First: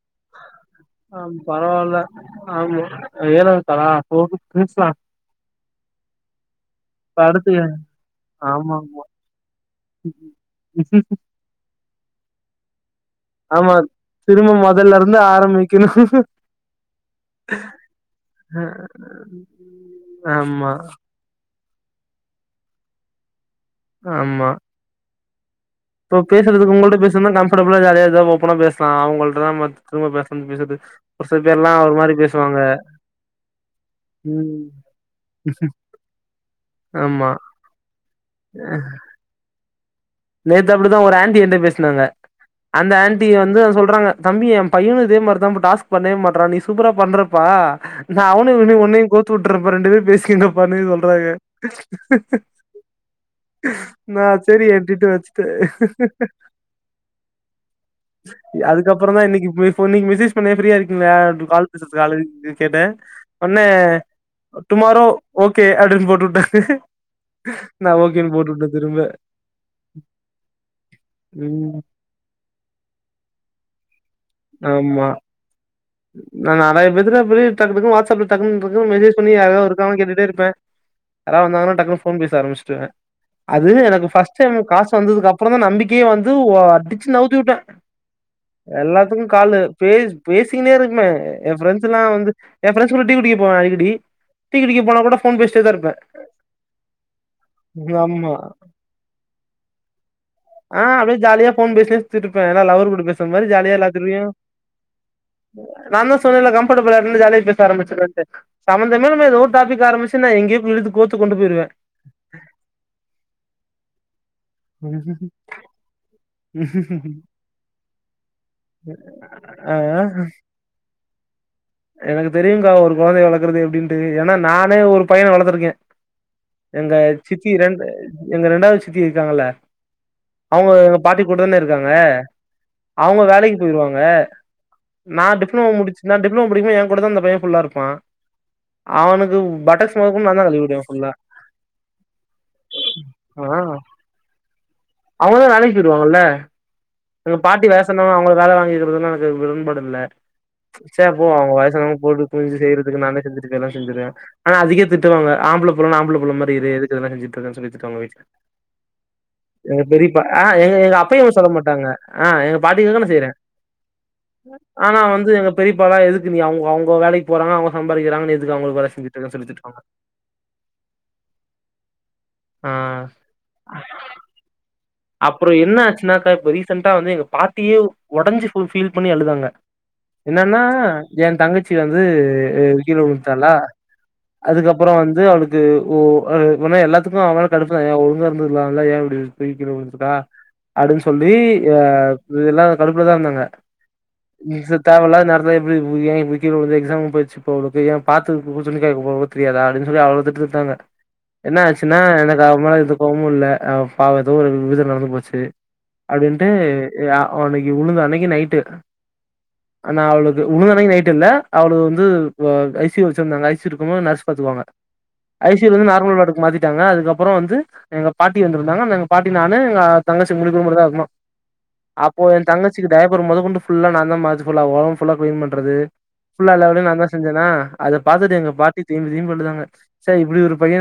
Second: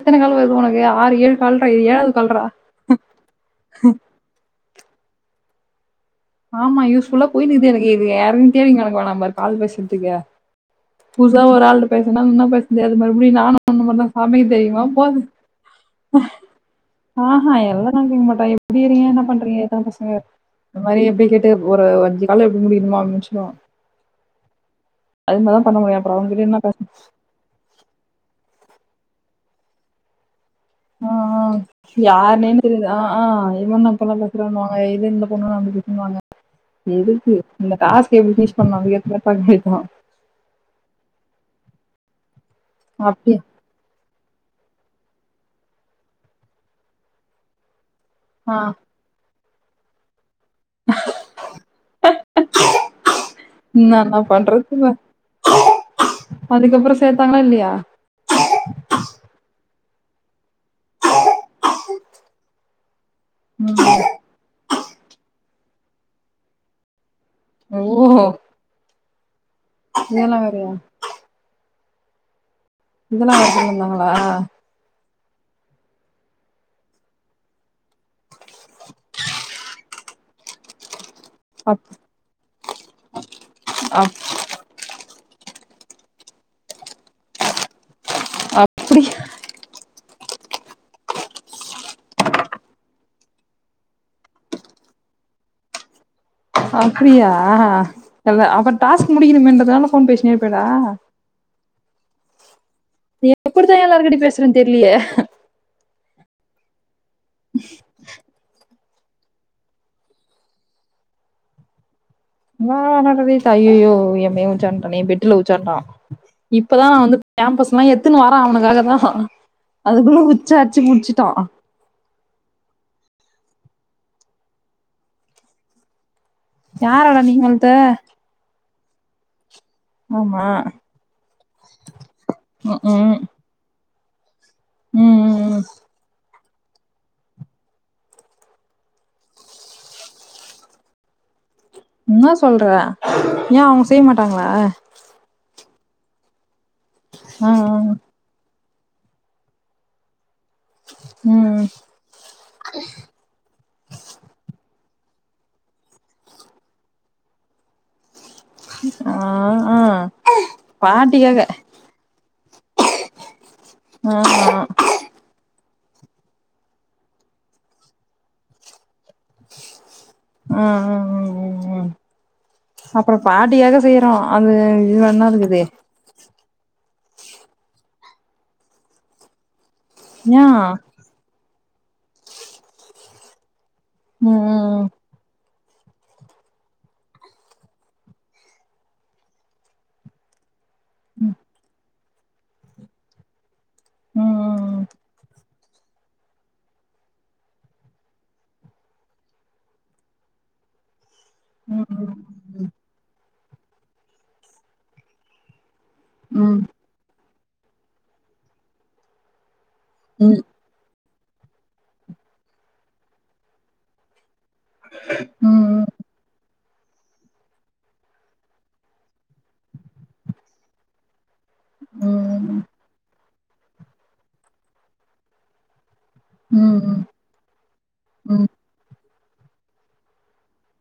எத்தன கால் வருது உனக்கு ஆறு ஆ ஏழு கால்ரா இது பரவால ஏழாவது கால்ரா ஆமா ஏலாது காலா போட் பிரிஸ்வா ஆமா யூஸ்ஃபுல்லா போயினுருக் எனக்கு இது இறங்கிட்ட ஆமா ஆமா கடக்கவேணா பாரு கால் பேசறதுக்கு புதுசா ஒரு ஆள் பேசுனா ஒன்னு பேச தெரியாது அது மறுபடியு நானு ஆமா ஒன்னு மதிரதா திரும்ப சாமிக்கு தெரியுமா மொதல்ல இருந்து போது ஆரம்பிக்கணு ஆஹா எல்லாம்ல்லா கேக மாட்டா எப்படிறீங்க என்ன பண்றீங்க எத்தன பசங்க ஆமா இந்த மாதிரி எப்படி கேட்டு ஒரு அஞ்சு கால எப்டி முடியுமா அப்பிச்சோ ஆமா அதுலதா இப்ப பேசறதுக்கு உங்களிட்ட பேசுறமாரி கஃபர்டபுலா ஜாலியாருந்தா ஓபனா பேசு பா அவங்கள்டிட்ட தா நாம் திரும்ப பேச ஆஹ் யாருனேு பேசுவாங்க தெரியுது ஆ ஆ இவண்ணப்பல்லா பேசுறுவாங்க ம் எது இந்தன பொண்ணும்னு அம்ப சொன்னுவாங்க ஆமா எதுக்கு இந்த காசு [unintelligible] நேத்து அப்படிதா ஒரு ஆன்டி என்ட்ட பேசினாங்க அந்த ஆண்டி அப்படியே வந்து அது சொல்றாங்க தம்பி எ பையனு இதே மாரி தா டாஸ்க் பண்ணவே மாட்டறா நீ சூப்பரா பண்றப்பா நா அவனு ஆ இவுனிய ஒன்னியு கோத் துற்றப்ப ரெண்டு பேர் பேஸின்ன பாண்ணி சொல்றாங்க நான் என்ன நா சேரி பண்றது டிரிட்டு வச்சிட்டு அதுக்கப்புறோ சேத்தாங்களா இல்லையா அதுக்கப்புறோதா இன்னிக்கு போய் இப்போ இன்னிக்கு மெசேஜ் பண்ணிய ஃப்ரியா இருக்கீங்களா கால் பேசுறது ஆள் இருந்திச்சி கே கேட்டே ஒன்னே ம் டுமாரோ ஓகே அப்பிடின் போட்டுவுட்டே ஓ நா ஓகேன்னு போட்டுவுட்ட திரும்ப இதெல்லா வேறையா ம் இதெல்லா வருதுனு வந்தாங்களா ஆம்மா. நா நெறைய பேத்துட்ட அப்பிடி டக்குடக்குனு வாட்ஸ்அப்ல டக்குன்டக்குனு மெசேஜ் பண்ணி யாரா இருக்காங்களா கேட்டுட்டே இருப்பே யாரா வந்தங்கன்னா அப் டக்குன்னு ஃபோன் பேச ஆரம்பச்சிடுவே அது எனக்கு ஃபஸ்ட் டைம் எனக்கு காசு வந்ததுக்கு அப்புறோ ப்புறோதா நம்பிக்கையே வந்து அடிச்சி நவுத்திவுட்டே. அப்படி எல்லாத்துக்கு கால் பேஸ் வேஸ் த்தினேருப்பே ஏ ஃபிரென்ஸ்லா வந்து ஏ ஃபிரென்ஸ் கூட டீ குடிக்க போவே அடிக்கடி டீ குடிக்க போனா கூட ஃபோன் பேசிட்டேதா இருப்பே. அப்பிடியா ஆ ஆமா எல்ல அப்புற டாஸ்க் முடிக்கணுமே இன்றனால ஃபோன் பேசினே இருபியடா. ஆ அப்டியே ஜாலியா ஃபோன் பேசினே சுத்திட்டு இருப்பே எல்லா லவர் நீ எப்பிடித்தா எல்லாருகிட்டியு பேசுறன்னு தெர்லியே நாதா சொன்னேல்ல கம்ஃபர்டபில்லா இன்னு ஜாலியா பேச ஆரம்பிச்சிறது சம்மந்தமே இல்லாம எதோரு டாப்பிக் ஆரம்சி நா எங்யோ இழுத்துகோத்து கொண்டு போயிருவே. ச்சாண்டனே நீ பெட்டல உச்சாண்டா. இப்பதா நா வந்து பேம்பஸ்லா எத்துன்னுவரா அவனுக்காகதா ஆ அதுக்குள்ள உச்சாஅட்சி முச்சிட்டா எனக்கு தெரியுங்கா ஒரு கொழந்தய வளக்கறது எப்பிடின்ட்டு ஏன்னா நானே ஒரு பையன வளர்த்திருக்கே. எங்க யாரோட சித்தி நீங்கள்ட்ட ரெண்டு எங்க ரெண்டாவது சித் சித்தி இருக்காங்கல்ல. மாமா. கூடனு இருக்காங்க அவங்க வேலைக்கு போய் சொல்லுவாங்க ம் நா ம் ம் டிப்ளமோ முடுச்சு நா டிப் ன்னும் புடிக்கு எ கூட தா அந்த பைய ஃபுல்லா இருப்பா அவனுக்கு பட்டக்ஸ் மொத கொண்டு நாந்தா கழுவிவுடுவ ஃபுல்லா என்னா சொல்ற ஆ ஏ அவுங்க செய்ய மாட்டாங்களா திட்டிருவாங்கள்ல எங்க ஆ பாட்டி வேல ஆ சொன்னாலு அவங்கள வேல வாங்கி க்குறதுனா எனக்கு உடன்பாடு இல்ல சேர் போ அவங்க ம் வயசானவங்க போட்டு குனுஞ்சு செய்யறதுக்கு நானே செஞ்சுட்டு போயிறலானு செஞ்சுருவ ஆனா அதுக்கே திட் திட்டுவாங்க ஆம்பள புள்ளனா ஆம்பள புள்ள மாரி இரு எதுக்கு இதுலா செஞ்சுட்டு இருக்கன் சொல்லி திட்டுவாங்க வீட்ல ஆ ஆ எங்க பெரியப்பா ஆ எங்க எங்க அப்பையு பாட்டிக்காக சொல்ல மாட்டாங்க ஆ எங்க பாட்டிக்காக நா செய்றே ஆமா ஆனா வந்து எங்கப் பெரிப்பாலா எதுக்கு நீ அவங்க அவங்க வேலைக்கு போறாங்க அவங்க சம்பாக்கிறாங்க நீ எதுக்கு அவங்களுக்கு வேல செஞ்சு ம் ம் ம் ம் ம் ஆ அப்புற பாட்டிக்காக செய்றோ அந்த அப்புறோ என்ன ஆச்சுனாக்கா இப்ப ரீசன் ரீசன்டா வந்து எங்க பாட்டியே ஒடஞ்சு ஃபுல் ஃபீல் பண்ணி அழுதாங்க ஏ என்னனா ஏந் தங்கச் சி வந்து கீழ உளுந்துட்டாலா ம் ம் அதுக்கப்பறோ வந்து அவளுக் இது ஓ அது இது மாரி எல்லாத்துக்கு அவ மேல கடுப்புதா ஏ ஒழுங்கா இருந்துருக்குளால்ல ஏ இப்டி போய் கீழ உளுந்துபுட்டா அப்டின் சொல்லி ஆ இதெல்லா கடுப்புலதா இருந்தாங்க இது ம் தேவ இல்லாத நேரத்துல இம் [unintelligible] ஏ இப்டி கீழ விழுந்து எக்ஸாம் போயிடுச்சு போ [unintelligible] பாத்து ஒரு துணி காயபோட தெரியாதா அப்டின் சொல்லி அவ்ளோ திட்டு திட்டுனாங்க என்ன ம் ம் ஆச்சுன்னா எனக்கு அவ மேல எந்த கோவமு இல்ல அவ பாவத் எதோ ஒரு விபத்து நடந்து போச்சு அப்டின்டு ம் யா அன்னைக்கு உளுந்த அன்னைக்கு நைட்டு ஆனா அவளுக் ம் உணு அன்னக்கி நைட் இல்ல அவள வந்து ஐ சி யூ ல வச்சிருந்தாங்க ஐ சி யூ ல இருக்கும்போது நர்ஸ் பார்த்துக்கோங்க ஐசியூ வந்து நார்மல் வாடுக்கு மாதிரி த்திடாங்க அதுக்கு அப்புறோ வந்து எங்க பாட்டி வந்துருந்தாங்கங்க பாட்டி நானு அ தங்கச்சி மூணு பேரு மட்டு தா இருந்தோ அப்போ என் ம் தங்கச்சிக்கிட்ட முதகொண்டு ஃபுல்லா நா தா [unintelligible] ஒடம்பு ஃபுல்லா கிளீன் பண்றது ஃபுல்லா எல்லா ம் வேலையு நா ம் தா செஞ்சேனா அத பார்த்துட்டு ம் எங்க பாட்டி தே ஃபீல்பன்னாங்க ச இப்டி ஒரு பைய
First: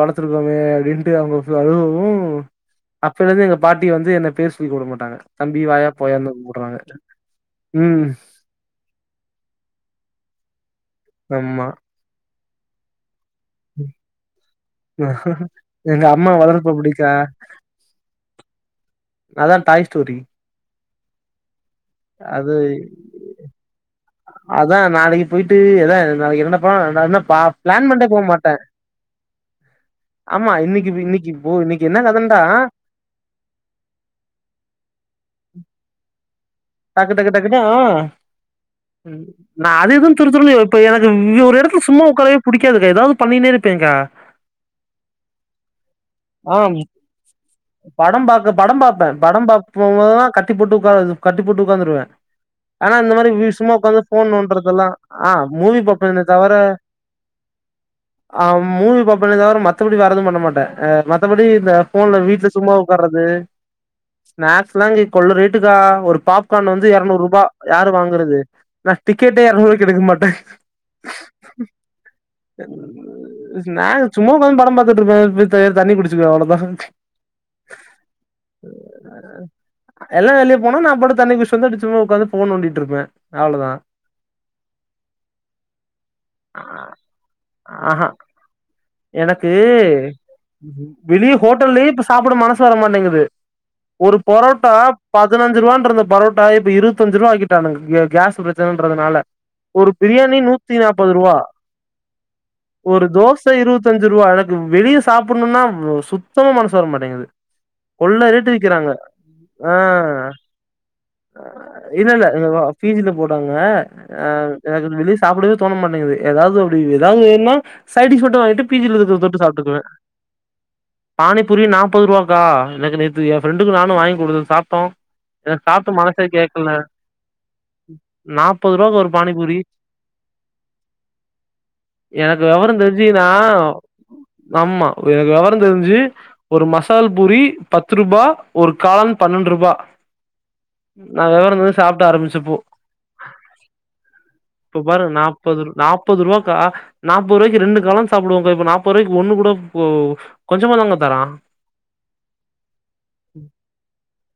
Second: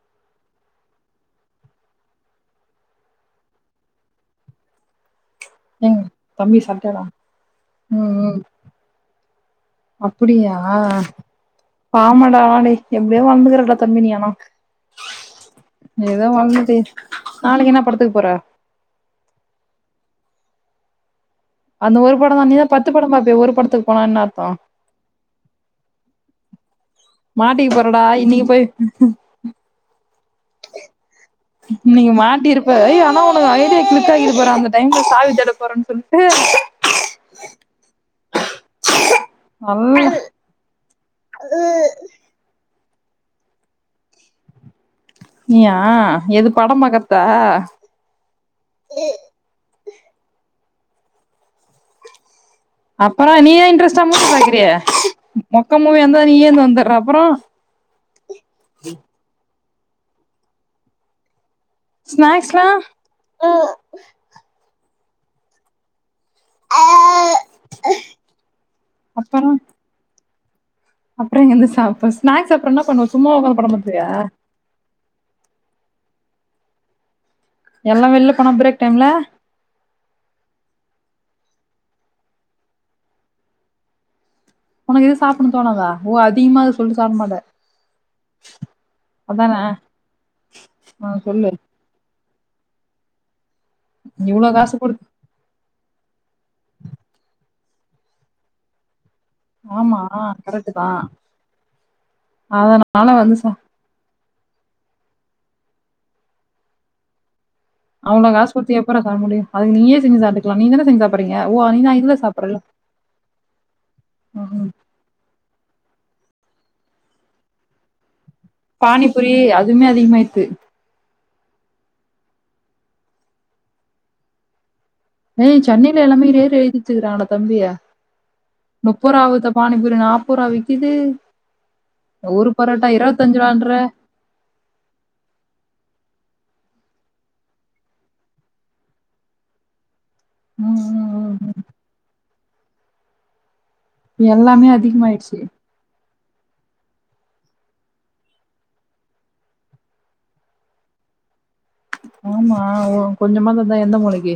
வளர்த்துருக்கோமே அப்டின்ட்டு அவங்க [unintelligible] ம் அப்பைலஇருந்தே எங்க பாட்டி வந்து என்ன பேரு சொல்லி குப்ட மாட்டாங்க தம்பி வாயா ஏங்க போயானு தா தம்பி கூடுவாங்க சாப்ட்டானா ம் அப்டியா ஆ ஆமா ஆமாடா [unintelligible] எம் இப்டியே வாழ்ந்துக்குறட தம்பி னி ஆனா எங்க ஏதோ அம்மா வளர்ப்பு வாழ்ந்துட்டு அப்டிக்கா போய் நாளைக்கு என்ன படத்துக்கு போற அதா தாய் ஸ்டோரி அந்த ஒரு படம் தான அது நீதா பத்து படம் பாப்பியே ஒரு படத்துக்கு போனா என்ன அர்த்தோ அதா நாளைக்கு போயிட்டு ஏதா நாளைக்கு என்னடா மாட்டிக்க போறடா இன்னைக்கு போய் ஆமா இன்னைக்கு இன்னைக்கு போ இன்னைக்கு என்ன இன்னக்கி கதன்டா மாட்டிருப்ப ஆனா உனக்கு ஐடியா கிளிக் ஆகிட்டு போல அந்த டைம்ல சாவி தேட போறேன்னு சொல்ட்டு டக்கு டக்கு டக்ககுன்ட்டு ஆ நா அதுஎது நல்லா துரு துருன்னு இருபன் எனக்கு ஒரு எடத்துல சும்மா உட்காரவே புடிக்காது ஏதாவது பண்ணினே இருப்பேங்கா நீயா எது பட பாக்கறதா ம்மா கட்டி போட்டு உட்காரது கட்டிபோட்டு உட்காந்துருவே ஆனா இந்த மாரி அப்புறம் நீ வீட் ஏன் சும்மா உக்காந்து இன்ட்ரெஸ்டா மூவி ஃபோன் பாக்குறிய நோன்றதலா ஆ மொக்க மூவி பாப்பே இருந்தா நீ தவிர ஏந்து வந்துடுற அப்புறம் ஆ மூவி பாப்பேனே தவர மத் மத்தபடி வேறேது பண்ண மாட்ட மத்தபடி இந்த ஃபோன்ல வீட்டுல ஸ்நாக்ஸ்லா சும்மா உக்காறது ஸ்நாக்ஸ்லாஜி கொள்ள ரேட்டுக்கா ஒரு பாப்க்கான் வந்து இரநூறு ரூவா யாரு வாங்குறது நா டிக்கெட்டே அப்புறம் இரநூறுவாக்கி எடுக்கமாட்டே [inaudible] அப்புறம் எங்க இருந்து சாப்ப ஸ்நாக்ஸ் அப்புறம் என்ன பண்ணுவ சும்மா உட்காந்து படம் நா பாத்துருவியா சும்மா உக்காந்து படம் பாத்துட்டு இருப்பே பி தே தண்ணி குடிச் ட்டு அவ்ளதா எல்லா வெள்ல போனா பிரேக் டைம்ல எல்லா வெளிய போனா நா பாட்டுக்கு தண்ணி குடிச்ட்டு வந்து அப்பிடி சும்மா உட்காந்து ஃபோன் நோண்டிட்டுருப்பே அவ்ளதா உனக்கு இது சாப்பிணு தோணாதா ஓ அதிகமாக் சொல்ட்டு சாப்டமாட்ட ஆஹா எனக்கு அதான அ சொல்லு சு வர மாட்டேங்குது ஒரு இவ்ளோ பரோட்டா காசு கொடுத்து பதினஞ்சி ரூவான்ந்த பரோட்டா இப்ப இருவத்தஞ்சி ரூவா ஆக்கிட்டானுங்க கே கேஸ் பிரச்சனன்டறதுனால ஒரு ஆமா பிரியாணி கரெக்ட் நூத்தி தான் நாற்பது ரூவா ஒரு அதனால தோச வந்து இருவத்திஞ்சி ரூவா அட வெளிய சாப்புணுன்னா சுத்தமா மனசு வர மாட்டேங்குது கொள்ள அவ்ளோ காசு ரேட்டு குடுத்து விக்கிறாங்க எப்புட்ரா சாப்முடியு ஆ அதுக்கு நீயே செஞ்சி சாட்டுக்கலா நீ தான் இல்ல இதுல இல்ல சாப்புட்றல்ல இதுவா பீஜ்ல போட்டாங்க அ ம் எனக்கு வெளியே சாப்பிடவே தோணமாட்டேங்து ஏதாவது அப்பிடி ஏதாவது வேணுன்னா ஷைடிஷ்வோ பானிபூரி அதுமே அதிகமாயித்து பானிபுரி நாப்பது ரூவாக்கா எனக்கு நேத்து என் ஃப்ரெண்டுக்கு நானு வாங்கி கொடுத்தன் சாப்ட்டோ ஏ எனக்கு சாப்ட்டு சென்னையில மனசே எல்லாமே ரேர் கேக்கல எழுதி வச்சிருக்காங்கடா தம்பி நாப்பது ரூபாக்கு ஒரு முப்பரூவா வித்த பானிபூரி பானிபுரி நாப்பரூவா விக்கிது எனக்கு ஒரு வெவரோ பரோட்டா தெரிஞ்சு நா இருபத்தஞ்சி ரூவான்ற ஆமா எனக்கு வெவரோ தெரிஞ்சு ஒரு மசால் பூரி பத்து ரூபா ஒரு காளன் பன்னெண்டு ரூபா ம் நா ம் ம் விவரோ ம். தெரிஞ்சி சாப்ட்ட ஆரம்பிச்சப்போ [unintelligible] எல்லாமே அதிகமாயிடிச்சி ப்பது ரூவாக்கா நாப்பது ரூவாய்க்கு ரெண்டு காளான் சாப்புடுவோங்கா இப்ப நாப்பது ரூவாய்க்க ஒன்னு கூட கொ கொஞ்சமாதாங்க தரா ஆமா ஒ கொஞ்சமா தந்தா எந்த மூளைக்கு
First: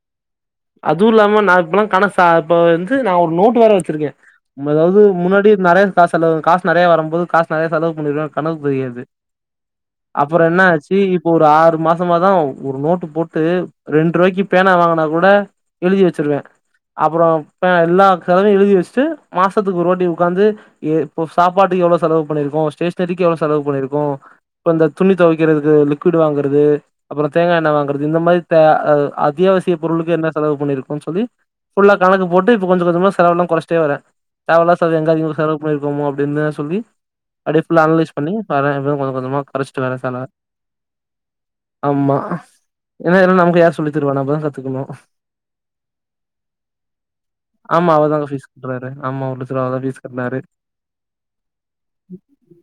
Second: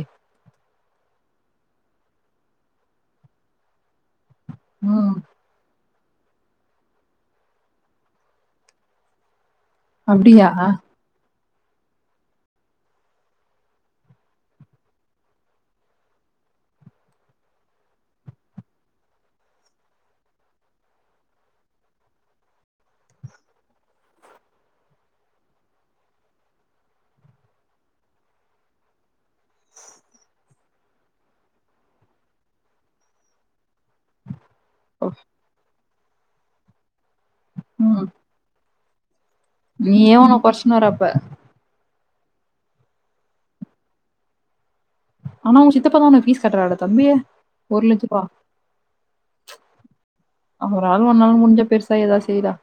அதுவு இல்லாம நா இப்பெல்லா கனா இப்ப வந்து நா ஒரு நோட்டு வேற வச்சிருக்கே நம்ம எதாது ம் முன்னாடி நெற கா செலவு காசு நெறையா வரும்போது காஸ் நெறைய செலவு பண்ணிருவே கணக்கு தெரியாது அப்புறோ அப்டியா என்ன ஆச்சி இப் இப்ப ஒரு ஆறு மாசமாதான் ஒரு நோட்டு போட்டு ரெண்டு ரூபாய்க்கு பேனா வாங்கினா கூட எழுதி வச்சிருவேன் அப்புறோம் எல்லா செலவையும் எழுதி வச்சுட்டு மாசத்துக்கு ஒரு வாட்டி உட்காந்து இப்ப சாப்பாட்டுக்கு எவ்வளோ செலவு பண்ணிருக்கோம் ஸ்டேஷனரிக்கு எவ்வளோ செலவு பண்ணிருக்கோம் இப்ப இந்த துணி துவைக்கிறதுக்கு லிக்விட் வாங்குறது அப்புறோம் தேங்காய் எண்ணெய் வாங்குறது இந்த மாதிரி அத்தியாவசிய பொருளுக்கு என்ன செலவு பண்ணிருக்கோம் சொல்லி ஃபுல்லா கணக்கு போட்டு இப்ப கொஞ்சம் கொஞ்சமா செலவு எல்லாம் குறைச்சுட்டே வரேன் தேவையில்லாத செலவு எங்க அதிகமா செலவு பண்ணிரு ப்ரோமோ அப்படின்னு சொல்லி அடிஷனல்லா ம் அன்னலைஸ் பண்ணி வரேன் கொஞ்ச கொஞ்சமா கொறச்சிட்டு வரே நீயே செலவ ஓன்ன கொறச்சுன்னு வர அப்ப ஆமா ஏன்னா இல்லான நமக்கு யார் சொல்லி தருவா நம்மதான் கத்துக்கணும் ஆனா உங்க சித்தப்பா தான் உனக்கு ஃபீஸ் கட்டுறாருடா தம்பி ஒரு ஆமா லட்சம் ரூபா அவர்தாங்க ஃபீஸ் கட்றாரு ஆமா ஒரு லட்ச ரூபா அவர்தா ஃபீஸ் கட்னாரு அவராலு ஒன்னால முடிஞ்சா பெருசா ஏதாவு செய்ரா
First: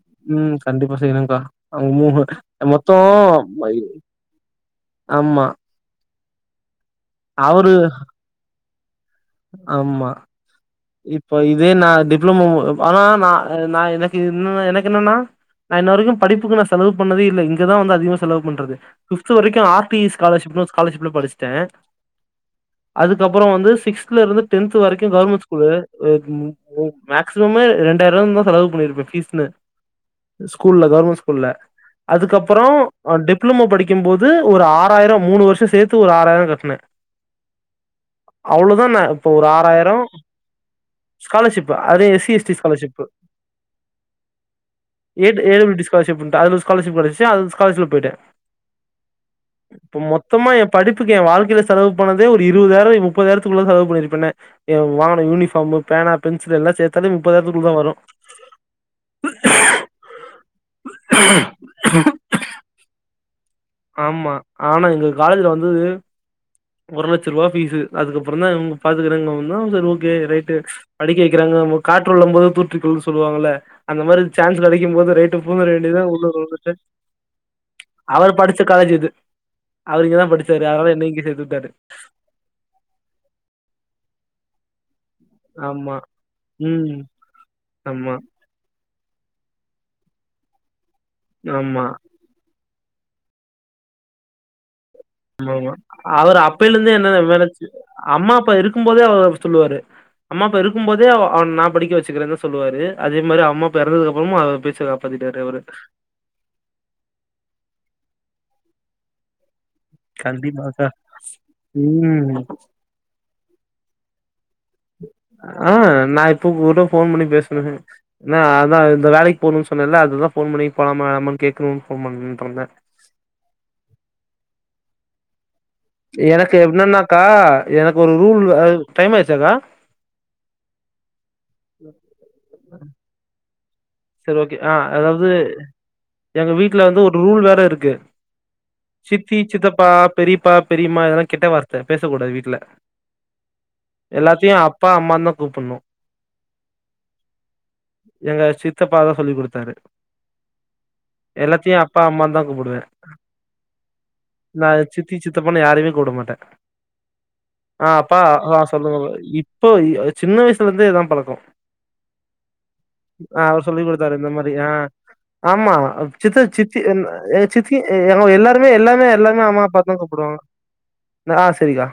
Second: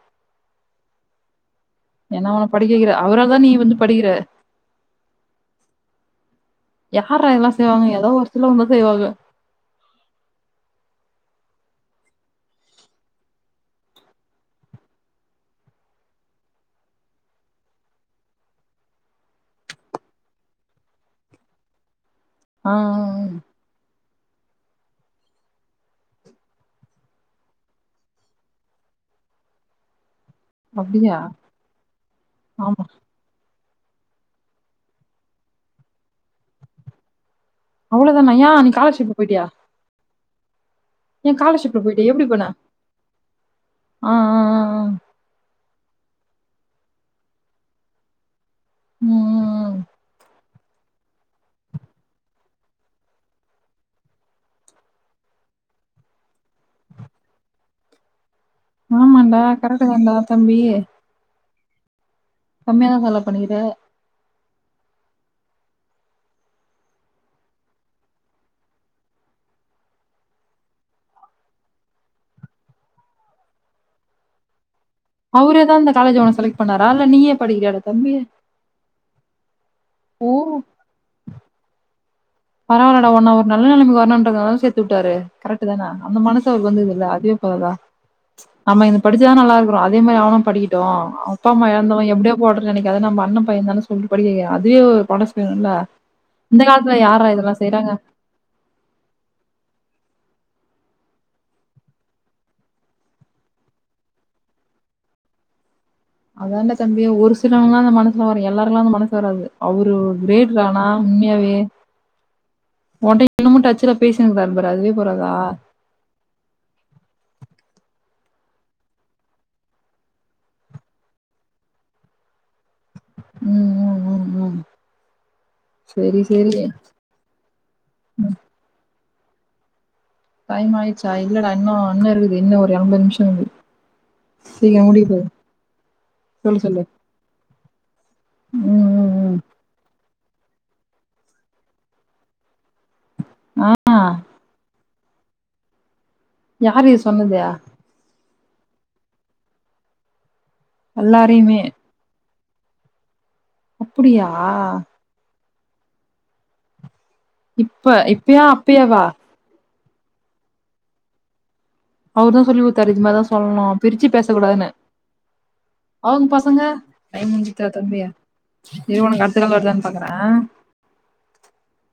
அவுங்க மூ பே மொத்தம் வந்து படிக்கிற ஆமா யாரா இதெல்லாம் அவரு செய்வாங்க ஏதோ ஒரு சிலவுங்க செய்வாங்க ஆமா இப்ப இதே நான் டிப்ளமோ ஆனா நான் எனக்கு என்ன எனக்கு என்னன்னா நான் இன்ன வரைக்கும் படிப்புக்கு நான் செலவு பண்ணதே இல்லை இங்கதான் வந்து அதிகமா செலவு பண்றது பிப்த் வரைக்கும் ஆர் டி இ ஸ்காலர்ஷிப் ஸ்காலர்ஷிப்ல படிச்சுட்டேன் ஆ, ஆ. அதுக்கப்புறோம் வந்து சிக்ஸ்த் சிக்ஸ்த்துல இருந்து டென்த் வரைக்கும் கவர்மெண்ட் ஸ்கூல்லு மேக்சிம்மே ரெண்டாயிரம் தான் செலவு பண்ணிருப்பேன் ஃபீஸ்ன்னு ஸ்கூல்ல அப்டியா? கவர்மெண்ட் ஸ்கூல்ல அதுக்கப்புறோம் ஆமா. டிப்ளமோ படிக் கும் போது ஒரு ஆறாயிரம் மூணு வருஷம் சேர்த்து ஒரு ஆறாயிரம் கட்னேன் அவ்ளோதான யான் தானே இப்ப ஒரு ஆறாயிரம் ஏன் ஸ்காலர்ஷிப் ஸ்காலர்ஷிப்ல அதே போயிட்டியா? எஸ் எப்டி சி எஸ் போன? டி ஸ்காலர்ஷிப் ஆ, ஆ, ஆ, ஆ. எ ஏ டபிள்யூ டி ஸாகாலர்ஷிப் அது ஸ்காலர்ஷி கெடைச்சு அது ஸ்காலஷிப் போய்ட்டேன் ம், ம், ம். இப்ப மொத்தமா எப் படிப்புக்கு என் வாழ்க்கையில செலவு பண்ணதே ஒரு இருவதாயிரம் முப்பதாயிரம் செலவு பண்ணிருப்பேனே வாங்க யூனிஃபார்ம்மு பேனா பென்சில் எல்லா சேத்தாலும் முப்பதாயிரத்து குள்ள தான் வரும் ஆமான்டா கரெட்டு தாண்டா தம்பி ஹ [unintelligible] கம்மியா தான் செலவு பண்ணிக்கிற. ஆமா ஆனா எங்களுக் காலேஜ்ல வந்து ஒரு லட்ச ரூவா பீஸ்ஸு அதுக்கப்றோ தா இவுங்க பாத்துக்குறாங்கவோந்தா சரி ஓகே ரைட்டு படிக்க வக்றாங்க காற்றுள்ளும் போது தூற்றி கொள்ன்னு சொல்லுவாங்கல்ல அந்த மாரி சான்ஸ் கெடை க்கும் போது ரைட்டு அவரே பூந்ரா தான் இந்த வேண்டியதா காலேஜ உன்ன உள்ளூர் செலக்ட் வந்துட்டு பண்ணாரா? இல்ல நீயே படிக்கிறியாடா தம்பி? அவர் படிச்ச காலேஜ் இது அவர் இங்க தா ஓ! படுச்சாரு அதனால என்ன இங்கயே சேத்து த்தாரு பரவாலடா ஒன்ன ஒரு நல்ல நெலமைக்கு வரணுன்றதுக்காக சேத்து ட்டாரு கரெக்ட்டு தான ஆமா அந்த மனசு அவர்க்கு ம் வந்ததுல்ல அதுவே போதாதா ஆமா நம்ம இங்க படிச்சா தா நல்லா இரு அப்றோ அதே மாரி அவனு படிக்கட்டு ட்டு அப்பா அம்மா ஆமா எழந்தவ எப்டியோ போட்டு நெனக்காத நம்ம அண்ண பையந்தான்னு சொல்லிட்டு படிக்க வக்ராரு அதுவே ஒரு மனசு ஆமா வேணும்ல? ஆமா அவர் இந்த அப்பேல இருந்தே காலத்துல என்ன யார்றா மே இதெல்லாம் செய்றாங்க? அம்மா அப்பா இருக்கும் போதே அவர் அப்டி சொல்வாரு அம்மா அப்பா இருக்கும்போதே அவன நா படிக்க வச்சுக்கறேனு தா சொல்லுவாரு அதே மாரி அம்மா அப்பா எறந்ததுக்கு அப்றமு அவர் பேச்ச காப்பாத்திட்டாரு அவரு அதான்டா தம்பி ஒரு சிலவங்லா அந்த மனசு வரு எல்லாருக்லா அந்த மனசு வராது அவரு கிரேட்ரா ஆனா கண்டிப்பாக்கா உண்மயாவே ம் ஒன்ட்ட இன்னுமு டச்ல பேசினுருக்ராரு பாரு அதுவே போராதா ஆ நா இப்போ கூட ஃபோன் பண்ணி அதா இந்த வேலைக்கு போனுன்னு சொன்னேல அதுதா ஃபோன் பண்ணி போலாமா வேணாமானு கேக்ணுனு ஃபோன் பண்ட்டு இருந்தே உம் உம் உம் உம் எனக்கு என்னனாக்கா எனக்கு ஒரு ரூல்லு டைம் ஆயிச்சாக்கா டைம் ஆய்ச்சு ஆய் இல்லடா இன்னு இன்னு இருக்குது இன்னு ஒரு அம்பது நிமிஷ இருக்குது சரி ஓகே ஆ சீக்கிரம் முடிக்க அதாவ்து போகுது. எங்க சொல்லு, வீட்ல சொல்லு. வந்து ஒரு ரூல் வேற இருக்கு கு ம், ம், சித்தி ம். சித்தப்பா பெரியப்பா பெரியம்மா இதெல்லா கெட்ட வார்த்த பேசக்கூடாது வீட்ல ஆ எல்லாத்தயு அப்பா அம்மான்னு தா கூப்புடணு யாரு இது சொன்னது சித்தப்பா தா சொல்லி குடுத்தாரு எல்லாரையுமே. எல்லாத்தையு அப்பா அம்மா தான் கூப்டுவே அப்படியா அத்த பொண்ணு யாரையுமே கூப்ட மாட்டேன் இப்ப இப்பயா அப்பயேவா இப்ப இ சின்ன வயசுல இருந்தே இதான் பழக்கம் அவர் தான் சொல்லி குத்தார் இது மாரி தான் சொ ஆ அவர் சொல்லி கொடுத்தாரு இந்த மாதிரி ஆ ஆமா அவங்க சித்த பசங்க? சித்தி எங்க டைம் முடிஞ்சுதா சித்தி தம்பி? எங்க எல்லாருமே இரு எல்லாமே உனக்கு அடுத்த எல்லாமே கால் அம்மா வருதான்னு அப்பான்னு தான் பாக்குறேன் கூப்பிடுவோம் ஆ செரிக்கா